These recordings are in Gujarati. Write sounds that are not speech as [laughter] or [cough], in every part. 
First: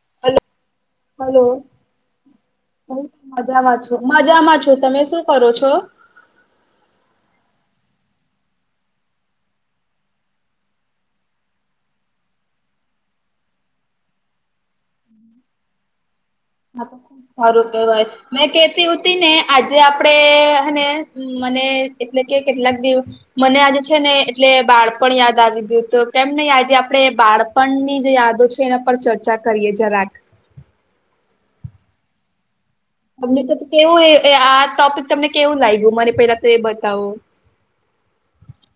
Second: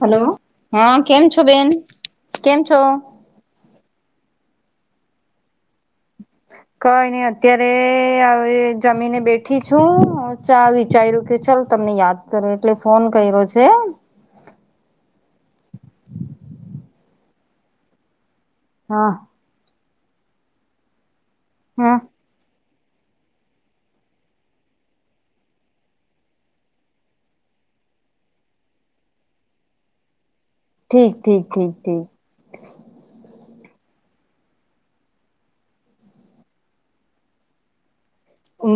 હેલો, હલો હન કેમ છો હલો બેન? કેમ છો? મજામાં છું, મજામાં છું. તમે શું કરો છો? [inaudible] કઈ ની અત્યારે આ એ જમીને બેઠી છું, ચાલ વિચાર્યું કે ચલ તમને યાદ કરુ એટલે ફોન કર્યો છે. હા, તો [unintelligible] સારું કેહેવાય, મેં કેતી હા હુતી ને આજે આપડે હેને મને હા એટલે કે કેટલાક દિવ મને આજે છે ને એટલે બાળપણ યાદ આવી ગયું તો કેમ ને આજે આપણે બાળ પણ ની જે યાદો છે એના પર ચર્ચા કરીએ જરાક. ઠીક ઠીક ઠીક ઠીક. અમને કેતી કે કેવું એ આ ટોપિક તમને કેવું લાગ્યું? મને પેલા તો એ બતાવો.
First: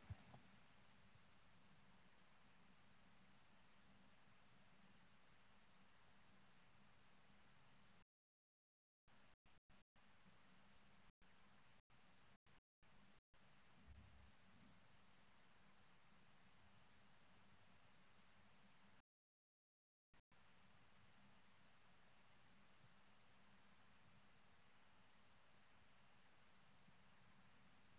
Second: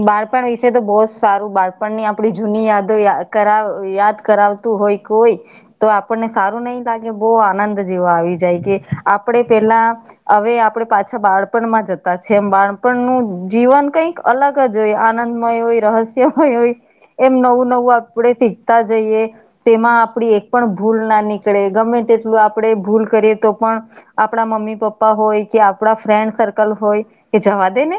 બાળપણ વિશે તો બઉ જ સારું બાળપણની આપડી જૂની યાદો યા કરાવ યાદ કરાવતું હોય કોઈ તો આપડને સારું નઈ લાગે, બઉ આનંદ જેવુ આવી જાય કે આપડે પેલા હવે આપડે પાછા બાળપણમાં જતા છે, એમ બાળપણનું જીવન કઈક અલગ જ હોય, આનંદમય હોય, રહસ્યમય હોય એમ નવું-નવું આપડે શીખતા જઈએ. તેમાં આપડી એક પણ ભૂલ ના નીકળે ગમે તેટલું આપડે ભૂલ કરીએ તો પણ આપણા મમ્મી-પપ્પા હોય કે આપડા ફ્રેન્ડ સર્કલ હોય કે જવા દે ને,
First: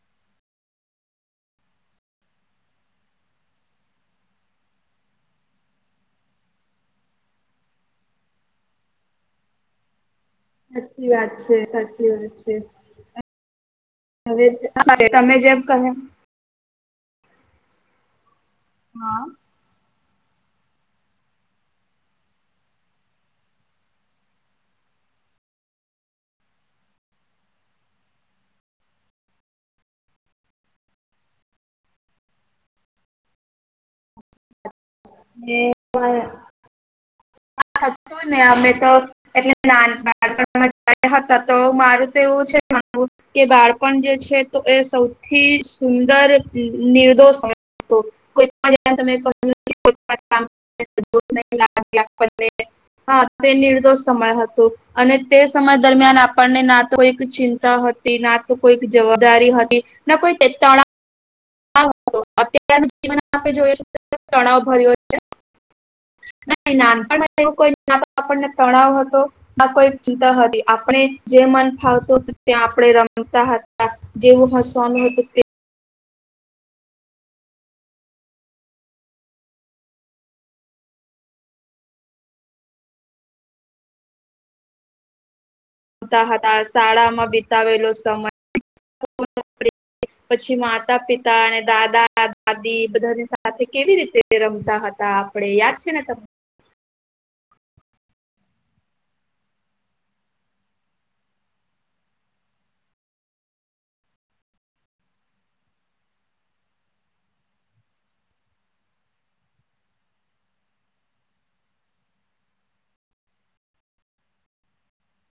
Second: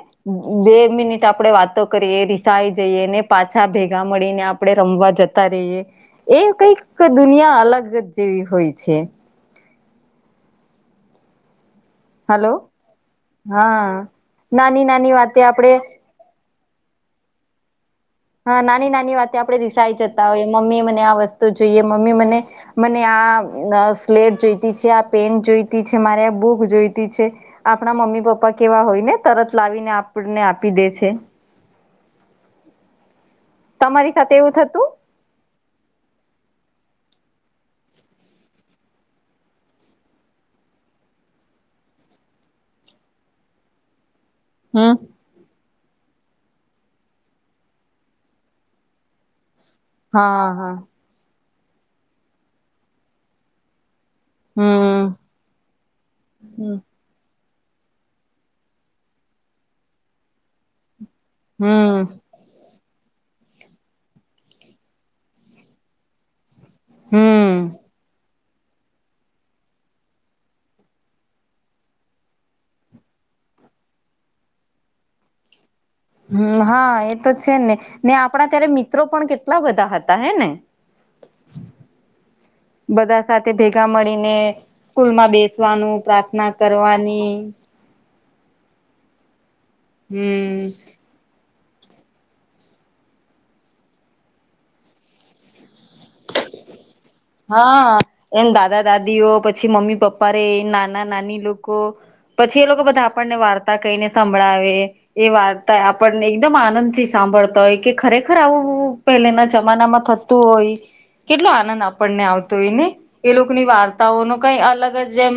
બે મિનિટ આપડે વાતો કરીએ, રીસાઈ જઈએ, ને પાછા ભેગા મળીને આપડે રમવા જતા રહીએ. એ કઈક દુનિયા અલગ જ જેવી હોય છે. સાચી વાત છે, સા ચી વાત હલો છે. હા અન નાની નાની [unintelligible] તમે વાતે જેમ આપણે કહ હા, નાની-નાની હા વાતે આપડે રીસાઈ જતા હોયે, મમ્મી મને આ વસ્તુ જોઈએ મમ્મી મને મને આ સ્લેટ જોઈતી છે, આ પેન જોઈતી છે, મારે આ બુક જોઈતી છે આપણા મમ્મી-પપ્પા કેવા હોય ને તરત લાવીને આપડને આપી દે છે. તમારી સાથે એવું થતું? એ [inaudible] [unintelligible] ને અમે તો એટલે નાન-નાનપણમાં જયારે હતા તો મારું તો એવું છે કે બાળપણ જે છે તો એ હમ સૌથી સુંદર નિર્દોષ હતો. ત્યા તમે હા હા [unintelligible] [inaudible] હા તે નિર્દોષ સમય હતો હમ અને તે સમય દરમિયાન હમ આપણને કોઈ ચિંતા હતી ના તો કોઈ જવાબદારી હતી ના કોઈ તણા હમ. અત્યારનું જીવન આપે જોઈ તણાવ ભર્યો છે. ના હમ નાનપમાં એવું કોઈ ના આપણને તણાવ હતો આ કોઈ ચિંતા હતી આપણે જે મન ફાવતું હતું ત્યા આપણે રમતા હતા. જેવું હસવાનું હતું તે. હમ હા એ તો છે ને, ને આપણા ત્યારે મિત્રો પણ કેટલા બધા હતા હે ને? બધા સાથે ભેગા મળીને સ્કૂલ માં બેસ સવાનું, પ્રાર્થના કરવાની આવેલો સમય [unintelligible] પછી હમ માતા પિતા અને દાદા-દાદી બધાની સાથે કેવી રીતે રમતા હતા આપડે યાદ છે ને તમને? હા એમ દાદા-દાદીઓ પછી મમ્મી-પપ્પા રે એ નાના-નાની લોકો પછી એ લોકો બધા આપણને વાર્તા કહીને સંભળાવે. એ વાર્તા આપણને એકદમ આનંદ થી સાંભળતા હોય કે ખરેખર આવુંવું પહેલેના જમાના માં થતું હોય, કેટલો આનંદ આપ પણને આવતો હોય ને એ લોકોની વાર્તાઓ ન કઈ અલગ જ જેમ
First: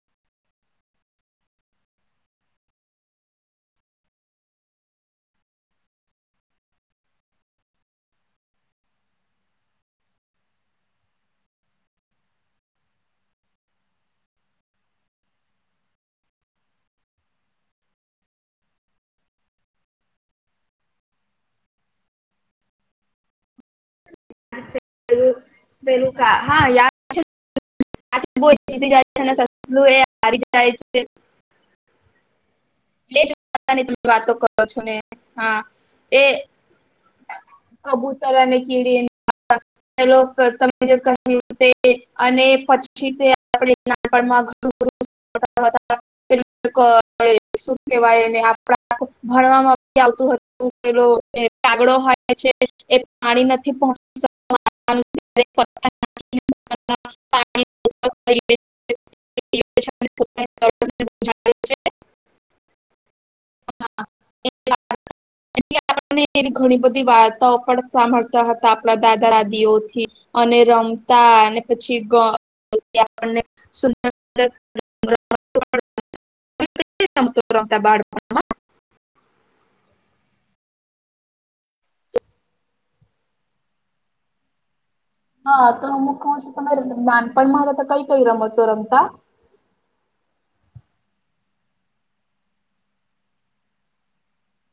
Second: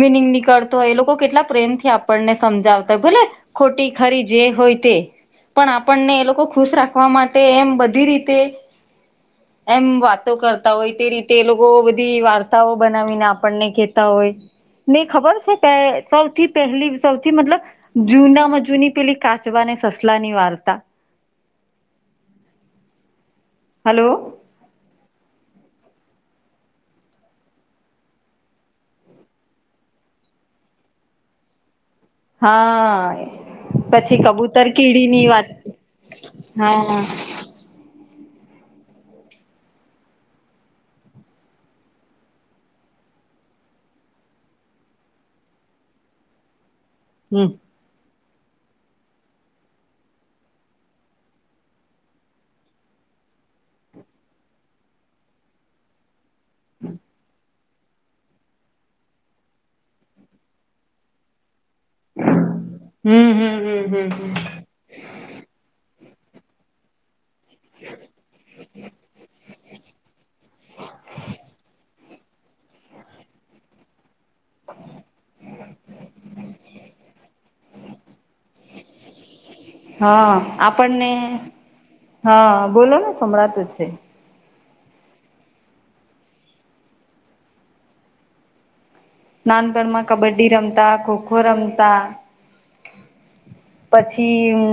મિનિંગ નીકળતો હોય, એ લોકો કેટલા પ્રેમ થી આપણને સમજાવતા હોય. ભલે ખોટી ખરી જે હોય તે પણ આપણને એ લોકો ખુશ રાખવા માટે એમ બધી રીતે એમ વા તો કરતા હોય. તે રીતે એ લોકો બધી વાર્તાઓ બનાવીને આપણને કેતા હોય. ને ખબર છે કે સૌથી પહેલી સૌથી મતલબ જૂનામાં જૂની પેલી કાચવાને સસલા ની વાર્તા. હલો. પેલુકા હા યાદ [unintelligible] [inaudible] હા એ જ વાતની તમે પછી વાતો કરો કબૂતર છો ને કીડી ની વાત હા એ હા કબૂતર અને કીડી [unintelligible] [unintelligible] અને પછી તે આપ નાનપણમાં [inaudible] હમ કેવાયને આપણા ભણવામાં આવતું હતું પેલું એ કાગડો હોય છે એ પાણી નથી [unintelligible] એ [unintelligible] [inaudible] હમ હમ હમ હા. તેવી ઘણી બધી વાત ર્તાઓ પણ સાંભળતા હતા આપણા દાદા-દાદી ઓથી અને રમતા અને પછી એક [unintelligible] [unintelligible] [inaudible] હા આપણને હા બોલો ને સંબધાતું છે. હા તો હમું કું છું તમારે નાનપણમાં હતા કઈ કઈ રમતો રમતા. નાનપણમાં કબડ્ડી રમતા, ખોખો રમતા. પછી હુ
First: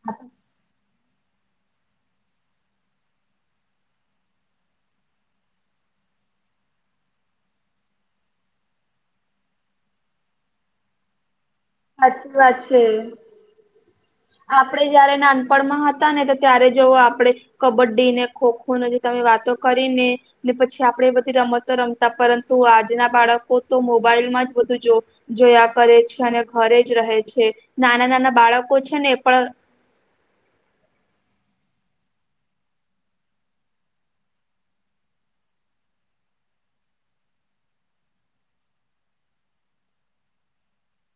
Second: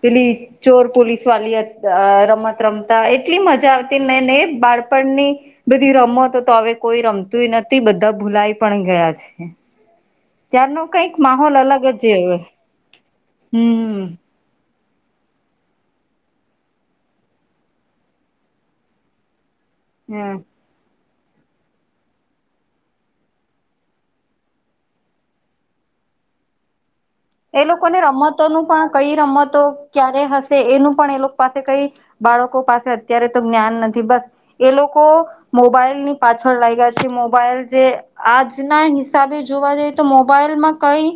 પેલી ચોર-પોલીસ [unintelligible] રમત રમતા એટલી મજા આવતી નેને એ બાળપણની. બધી રમો તો તો હવે કોઈ રમતુંય નથી બધા ભૂલાય પણ ગયા છે. ત્યાારનો કઈક માહોલ અલગ જ, સાચી હમ. આપડે જયારે નાનપણમાં હતા ને તો ત્યારે જોવ આપડે કબડ્ડી ને ખોખો જે તમે વાતો કરીને હમ ને પછી પછી, આપડે એ બધી રમતો રમતા પરંતુ આજના બાળકો તો મોબાઈલમાં જ બધું જો જોયા કરે છે, અને ઘરે જ રહે છે. એ લોકોને નાના નાના રમતોનું બાળકો પણ છે કઈ ને પણ રમતો ક્યારે હશે એનું પણ એ લોક પાસે કઈ બાળકો પાસે અત્યારે તો જ્ઞાન નથી બસ એ લોકો મોબાઈલની પાછળ લાયગા છે, મોબાઈલ જે આજના હિસાબે જોવા જઈએ તો મોબાઈલમાં કઈ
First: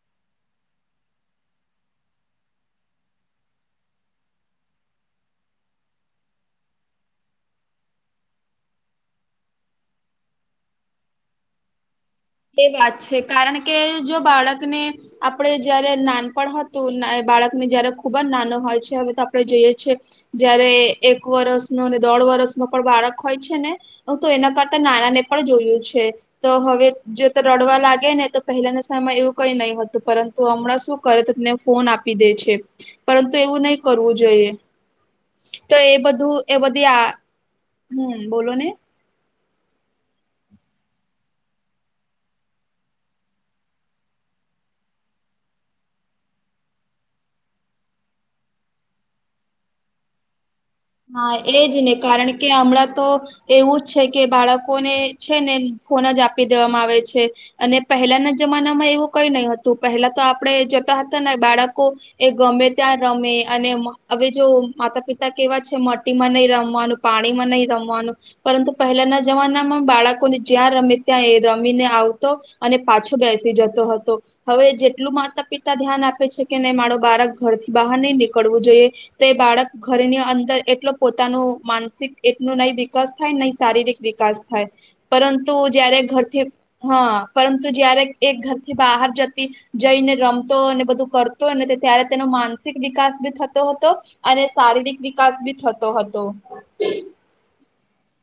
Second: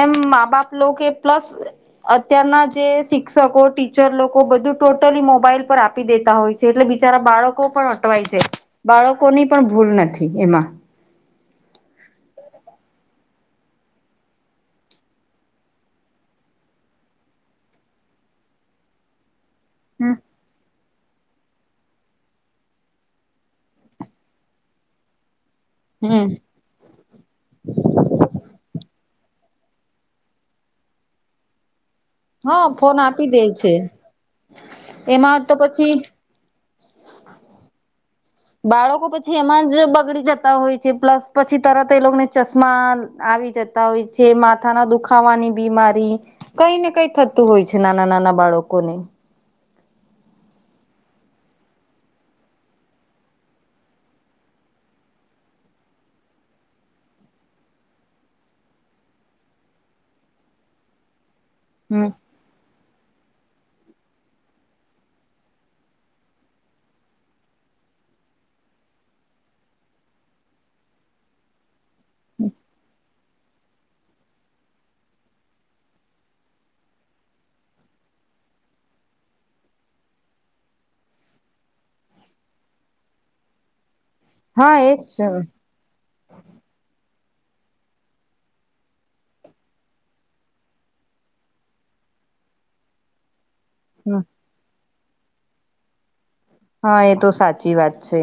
એમ મા-બાપનું કે પ્લસ અત્યારના જે શિક્ષકો ટીચર લોકો બધું ટોટલી મોબાઈલ પર આપ આપી દેતા હોય છે, એટલે બિચારા બાળકો પણ અટવાય છે. બાળકોની પણ ભૂલ નથી એમાં. એ વાત છે કારણ કે, જો બાળકને આપડે જયારે નાનપણ હતું ને બાળકને જયારે ખુબ જ નાનો હોય છે હવે તો આપડે જોઈએ છીએ હમ જયારે એક વરસનો ને દોઢ વરસનો પણ બાળક હોય છે ને હું તો એના કરતા નાનાને પણ જોયું છે. છે, હમ તો હવે જે તો રડવા લાગે ને તો પહેલાના સમયમાં એવું કઈ નહી હતું, પરંતુ હમણાં શું કરે તમને ફોન આપી દે છે, હા ફોન આપી પરંતુ દે એવું છે નઈ કરવું જોઈએ. એમાં તો એ પછી બધું એ બધી આ હમ બોલો ને બાળકો પ પછી એમાં જ બગડી જતા હોય છે. પ્લસ પછી તરત એ લોકોને ચશ્મા આવી જ તા હોય છે, માથાના દુખાવાની બીમારી કઈ ને કઈ થતું હોય છે, નાના-નાના બાળકોને. હા, એજ ને કારણ કે હમણાં તો એવું જ છે કે બાળકોને છે ને ફોન જ આપી દેવામાં આવે છે. અને પહેલાના જમાનામાં એવું કઈ નઈ હતું, પહેલા તો આપડે જોતા હતા ને બાળક કૂબ હમ એ ગમે ત્યાં રમે અને મ હવે જો માતા-પિતા કેવા છે મટીમાં નઈ રમવાનું, પાણીમાં નઈ રમવાનું. પરંતુ પહેલાના જમાનામાં બાળકોને જ્યાં રમે ત્યાં એ રમીને આવતો અને પાછો બેસી જતો હતો. હવે જેટલું માતા-પિતા ધ્યાન આપે છે કે નઈ મારો બાળક ઘરથી બહાર નઈ નીકળવું જોઈએ તે બાળક ઘરની અંદર એટલો પોતાનો માનસિક એટલુ નઈ વિકાસ થાય, નઈ શારીરિક વિકાસ થાય, હા એજ છે, પરંતુ જયારે ઘરથી હા, પરંતુ જયારે એ ઘરથી બહાર જતી જઈને રમતો અને બધું કરતો ને તો ત્યારે તેનો માનસિક વિકાસ બી થ તો હતો અને શારીરિક વિકાસ ભી થતો હતો. હા, એ તો સાચી વાત છે.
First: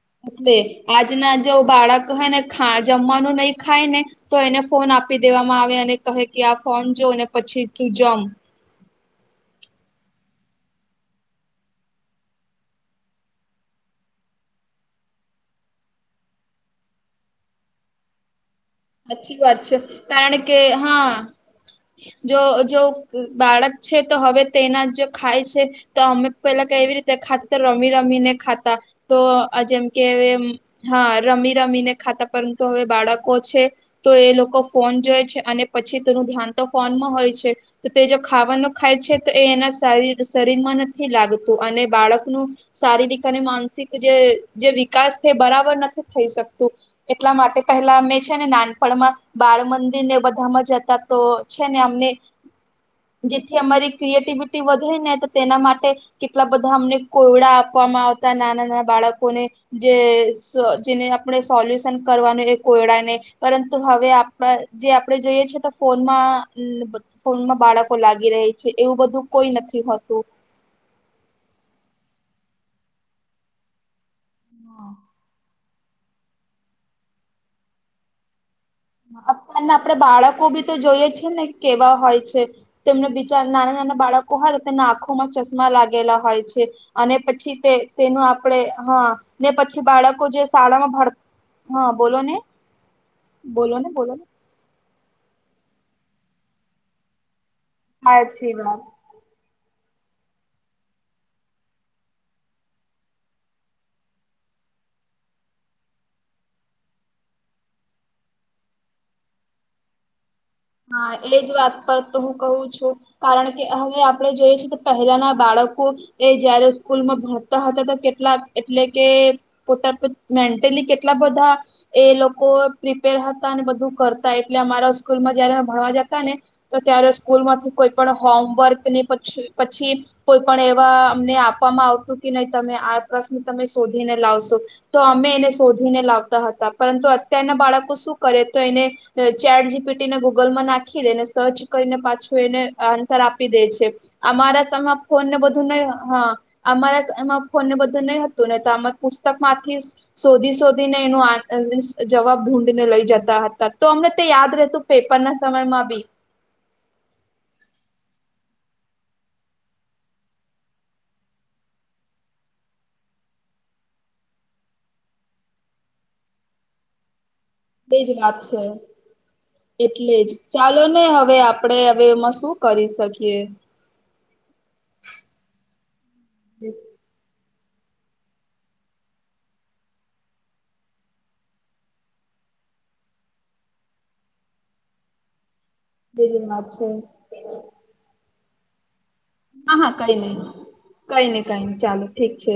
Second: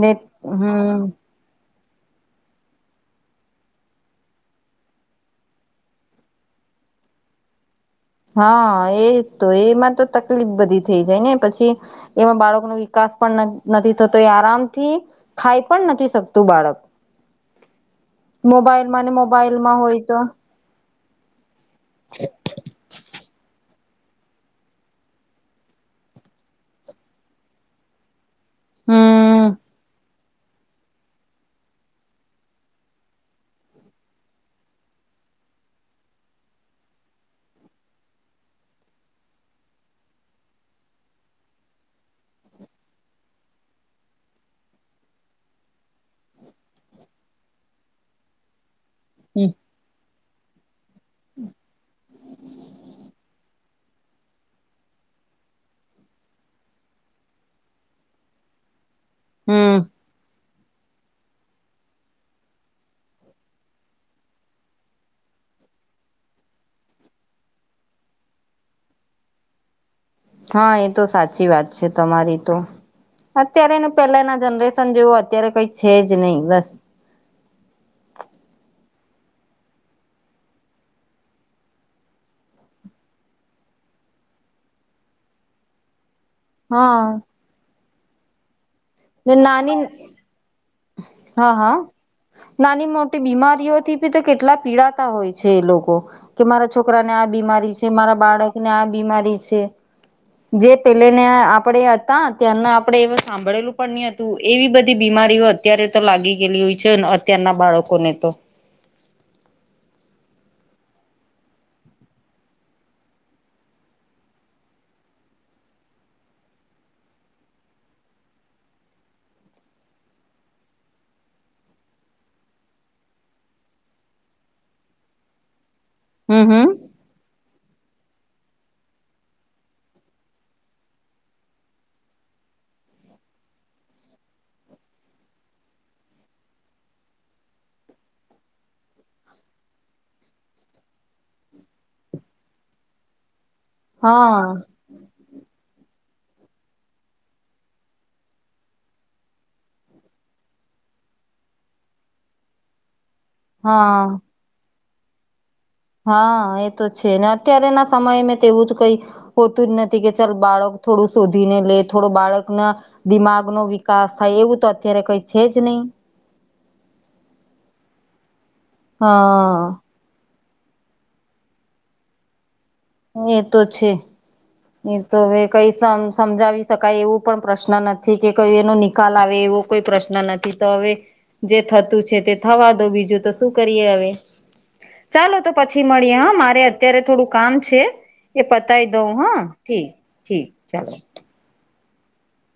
ને હન [unintelligible] હમ આજના જો બાળક હેને ખા જમવાનું નહી ખાઈને તો એને ફોન આપી દેવામાં આવે અને કહે કે, આ ફોન જોને પછી તું જમ. હન, એ તો એમાં તો તકલીફ બધી થઈ જાય ને પછી એવા બાળકોનો વિકાસ પણ ન નથી થતો એ આરામથી ખાઈ પણ નથી શકતું બાળક. મોબાઈલ મન સાચી વાત છે મોબાઈલમાં હોય તો કારણ કે હા, જો જો બાળક છે તો હવે તેના જ જો ખાય છે તો અમે પેલા કે કેવી રીતે ખાત તે રમી-રમીને ખાતા તો હમ જેમ કે હા, રમી-રમીને ખાતા, પરંતુ હવે બાળકો છે તો એ લોકો ફોન જોવે છે, અને પછી તેનું ધ્યાન તો ફોનમાં હોય છે. તો તે જો ખાવાનું ખાય છે તો એ એના શરીર શરીરમાં નથી લાગતું અને બાળકનું શારીરિક અને માનસિક જે જે વિકાસ છે, બરાબર નથી થઈ શકતું. એટલા માટે પેલા અમે છે ને નાન. બાળ મંદિર ને બધામાં જતા તો છે ને અમને. થી અમારી ક્રિએટિવિટી વધે ને તો તેના માટે. કેટલા બધા અમને કોયડા આપવામાં આવતા નાના નાના બાળક. હમ જેને આપણે સોલ્યુશન કરવાનું એ કોયડા ને. પરંતુ હવે આપણા જે આપણે જોઈએ છે તો ફોનમાં. સ્કૂલમાં બાળકો લાગી રહી છે એવું બધું કોઈ નથી હોતું. હા એ તો સાચી વાત છે તમારી તો. અત્યારેનું પેલાના હા જનરેશન જેવું અત્યારે કઈ છે જ નહી બસ. અત્યારના આપડે બાળકો બી તો જોઈએ છેી ને કેવા હોય છે. તેમને બિચાર નાના નાના બાળકો હોય તેમના આંખોમાં ચશ્મા લાગેલા હોય છે. હા અને પછી તે. તેનું આપડે હા ને પછી બાળકો જે શાળામાં ભર હા બોલો ને. નાની મોટી બોલો ને બીમારીઓથી ભી બોલો તો ને કેટલા પીડા. હોય છે એ લોકો કે મારા છોકરાને આ બીમારી છે મારા હા જી બાળક ને વાત આ બીમારી છે. જે પેલે ને આપડે હતા ત્યાંના આપડે એ સાંભળેલું. પણ હતું એવી બધી બીમારીઓ અત્યારે તો લાગી ગયેલી હોય છે અત્યારના બાળકોને તો. હા એટલે જ વાત પર તો હું કહું છું. કારણ કે હવે આપણે જોઈએ છે તો પહેલાના બાળકો. એ જયારે સ્કૂલમાં ભરતા હતા તો કેટલાક એટલે કે. પોતા મેન્ટલી કેટલા બધા. એ લોકો પ્રિપેર હતા અને બધું કરતા એટલે અમારા સ્કૂલ માં. જારે ભણવા જતા ને હમ હમ તો ત્યારે સ્કૂલ માંથી કોઈ પણ હોમવર્કની પછી. કોઈ પણ એવા અમને આપવામાં આવતું કે નહી તમે આ પ્રશ્ન તમે શોધીને લાવશો. તો અમે એને શોધીને લાવતા હતા પરંતુ અત્યારના બાળકો શું કરે તો એને. ચેાર જી પીટીને ગૂગલમાં નાખી દે ને સર્ચ કરીને પાછું એને આન્સર આપી દેજ. હા અમારા સમા. ફોન ને બધું નહી હા અમારા એમાં ફોન ને બધું નહી હતું ને તો આ પુસ્તક માંથી. શોધી શોધી ને એનો જવાબ ધુળીને લઈ જતા હતા. તો હા અમને તે યાદ રહેતું પેપર ના સમયમાં બી. હા એ તો છે ને અત્યારે ના સમય મેં તેવું જ કઈ. હોતું જ નથી કે ચાલ બાળક થોડું શોધીને લે થોડું બાળકના. દિમાગ નો વિકાસ થાય એવું તો અત્યારે કઈ છે જ નહી. તે જ વાત છે. હા. એટલે જ ચાલો ને હવે આપડે હવે એમાં શું કરીશ. એ તો છે એ તો હવે કઈ સમજાવી શકાય એવું. પણ પ્રશ્ન નથી કે કોઈ એનો નિકાલ આવે એવો કોઈ પ્રશ્ન નથી તો હવે. જે થતું છે તે થવા દો બીજું તો શું કરીએ હવે ચાલો તો. પછી મળીએ હા એ જ મારે વાત છે અત્યારે થોડું કામ છે એ પતાય દઉં હા. હા ઠીક હા કઈ નઈિ ઠીક ચાલો કઈ નઈ કઈ નઈ ચાલો ઠીક છે.